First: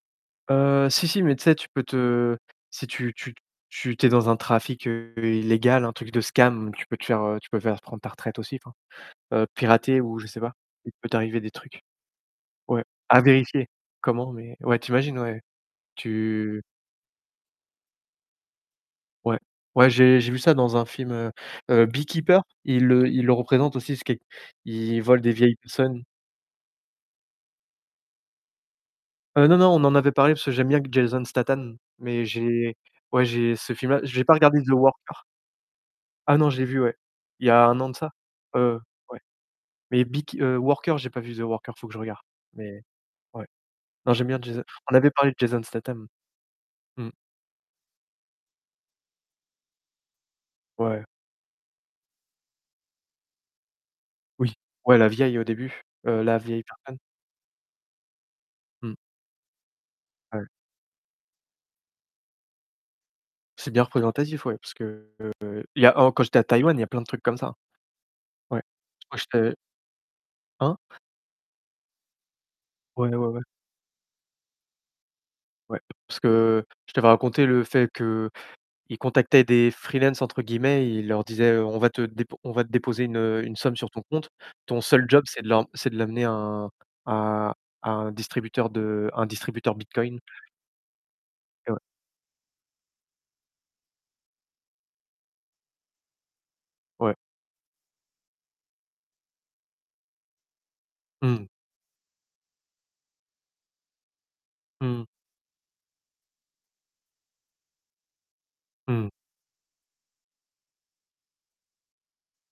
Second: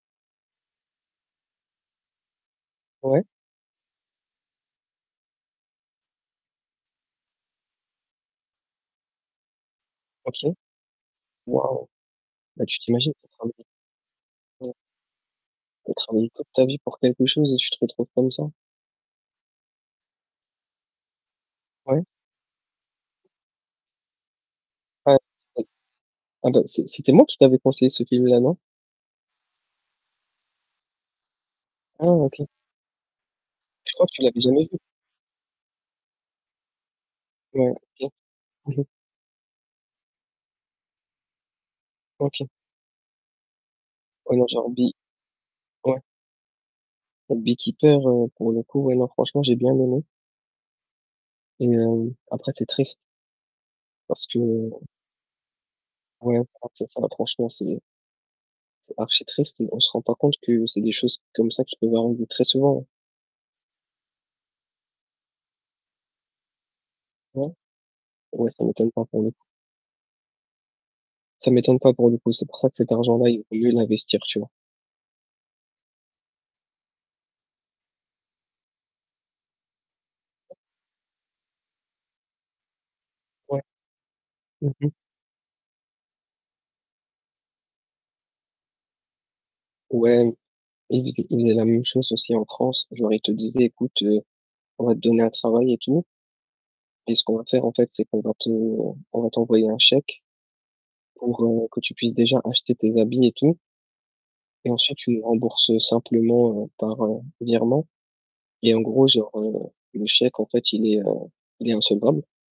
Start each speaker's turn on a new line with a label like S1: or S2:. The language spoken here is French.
S1: Heu, si, si, mais tu sais, tu peux te si tu
S2: Ouais.
S1: tu t tu tu es dans un trafic heu, illégal, un truc de scam, tu peux te faire, heu tu peux faire prendre ta retraite aussi, enfin, heu, pirater ou je sais pas.
S2: OK.
S1: Il peut t'arriver des trucs.
S2: Bah, tu
S1: Ouais,
S2: t'imagines,
S1: à
S2: tu as travaillé
S1: vérifier comment, mais
S2: ouais
S1: ouais, tu imagines, ouais.
S2: tu as travaillé toute ta
S1: Tu
S2: vie pour quelque chose et tu te retrouves comme ça?
S1: Ouais. Ouais, j'ai j'ai vu ça dans un film, heu, heu:
S2: Ouais.
S1: Beekeeper. Ils le ils le représentent aussi, [unintelligible] il
S2: Ouais,
S1: vole des vieilles
S2: oui.
S1: personnes.
S2: Ah bah, c c'était moi qui t'avais conseillé ce film-là, non?
S1: Heu, non, non, on en avait parlé parce que j'aime bien q Jason Statham,
S2: Ah!
S1: mais
S2: OK.
S1: j'ai ouais, j'ai ce
S2: Je
S1: film-là.
S2: crois que tu
S1: J'ai pas
S2: l'avais
S1: regardé
S2: jamais
S1: The
S2: vu.
S1: Worker. Ah, non, je l'ai vu, ouais. Il y a
S2: Ouais,
S1: 1 an de
S2: OK,
S1: ça. Heu,
S2: mmh mh.
S1: ouais. Mais Beek heu, Worker, j'ai pas vu The Worker, il faut que je regarde.
S2: OK.
S1: Mais, ouais. Non, j'aime bien
S2: Alors
S1: Jason
S2: genre Bee
S1: on avait parlé de Jason
S2: Ouais.
S1: Statham. Mmh.
S2: Heu, Beekeeper, heu, pour le coup, ouais non, franchement j'ai bien aimé.
S1: Ouais.
S2: Et hem, après c'est triste. Parce que
S1: Oui, ouais, la vieille au début heu, la
S2: Ouais,
S1: vieille personne.
S2: [unintelligible] franchement c'est [unintelligible] c'est
S1: Mmh.
S2: archi-triste, mais on se rend pas compte
S1: Ouais.
S2: que c'est des choses comme ça qui peuvent arriver très souvent, hein?
S1: C'est bien représentatif, ouais. Parce que, il y a en quand j'étais à Taïwan, il y a plein de trucs comme
S2: Ouais.
S1: ça.
S2: Ouais
S1: Ouais.
S2: ça m'étonne pas,
S1: Ouais
S2: pour
S1: je
S2: le coup.
S1: te Hein?
S2: Ça m'étonne pas, pour le coup, c'est pour ça que cet
S1: Ouais, ouais,
S2: argent-là, il
S1: ouais.
S2: vaut mieux l'investir. Tu vois?
S1: Ouais, parce que je t'avais raconté le fait qu'ils contactaient des «free-lances», entre guillemets, ils leur disaient, heu: «On va te dép on va te déposer une, heu, une
S2: Ouais.
S1: somme sur ton compte. Ton
S2: OK.
S1: seul job, c'est de l'em c'est de l'amener à un à à un distributeur de à un distributeur Bitcoin».
S2: Ouais, ils fai ils faisaient la
S1: Eh ouais.
S2: même chose aussi en France, genre ils te disaient: «Écoute, heu, on va te donner un travail et tout» «et
S1: Ouais.
S2: ce qu'on va faire, en fait, c'est qu'on va te on on va t'envoyer un chèque
S1: Mmh
S2: pour,
S1: mh.
S2: heu, que tu puisses déjà acheter tes habits et tout» «et
S1: Mmh
S2: ensuite
S1: mh.
S2: tu les rembourses, heu, simplement heu, par heu, virement.» et en
S1: Mmh
S2: gros,
S1: mh.
S2: genre, heu, le chèque, en fait, il est heu, il est insolvable.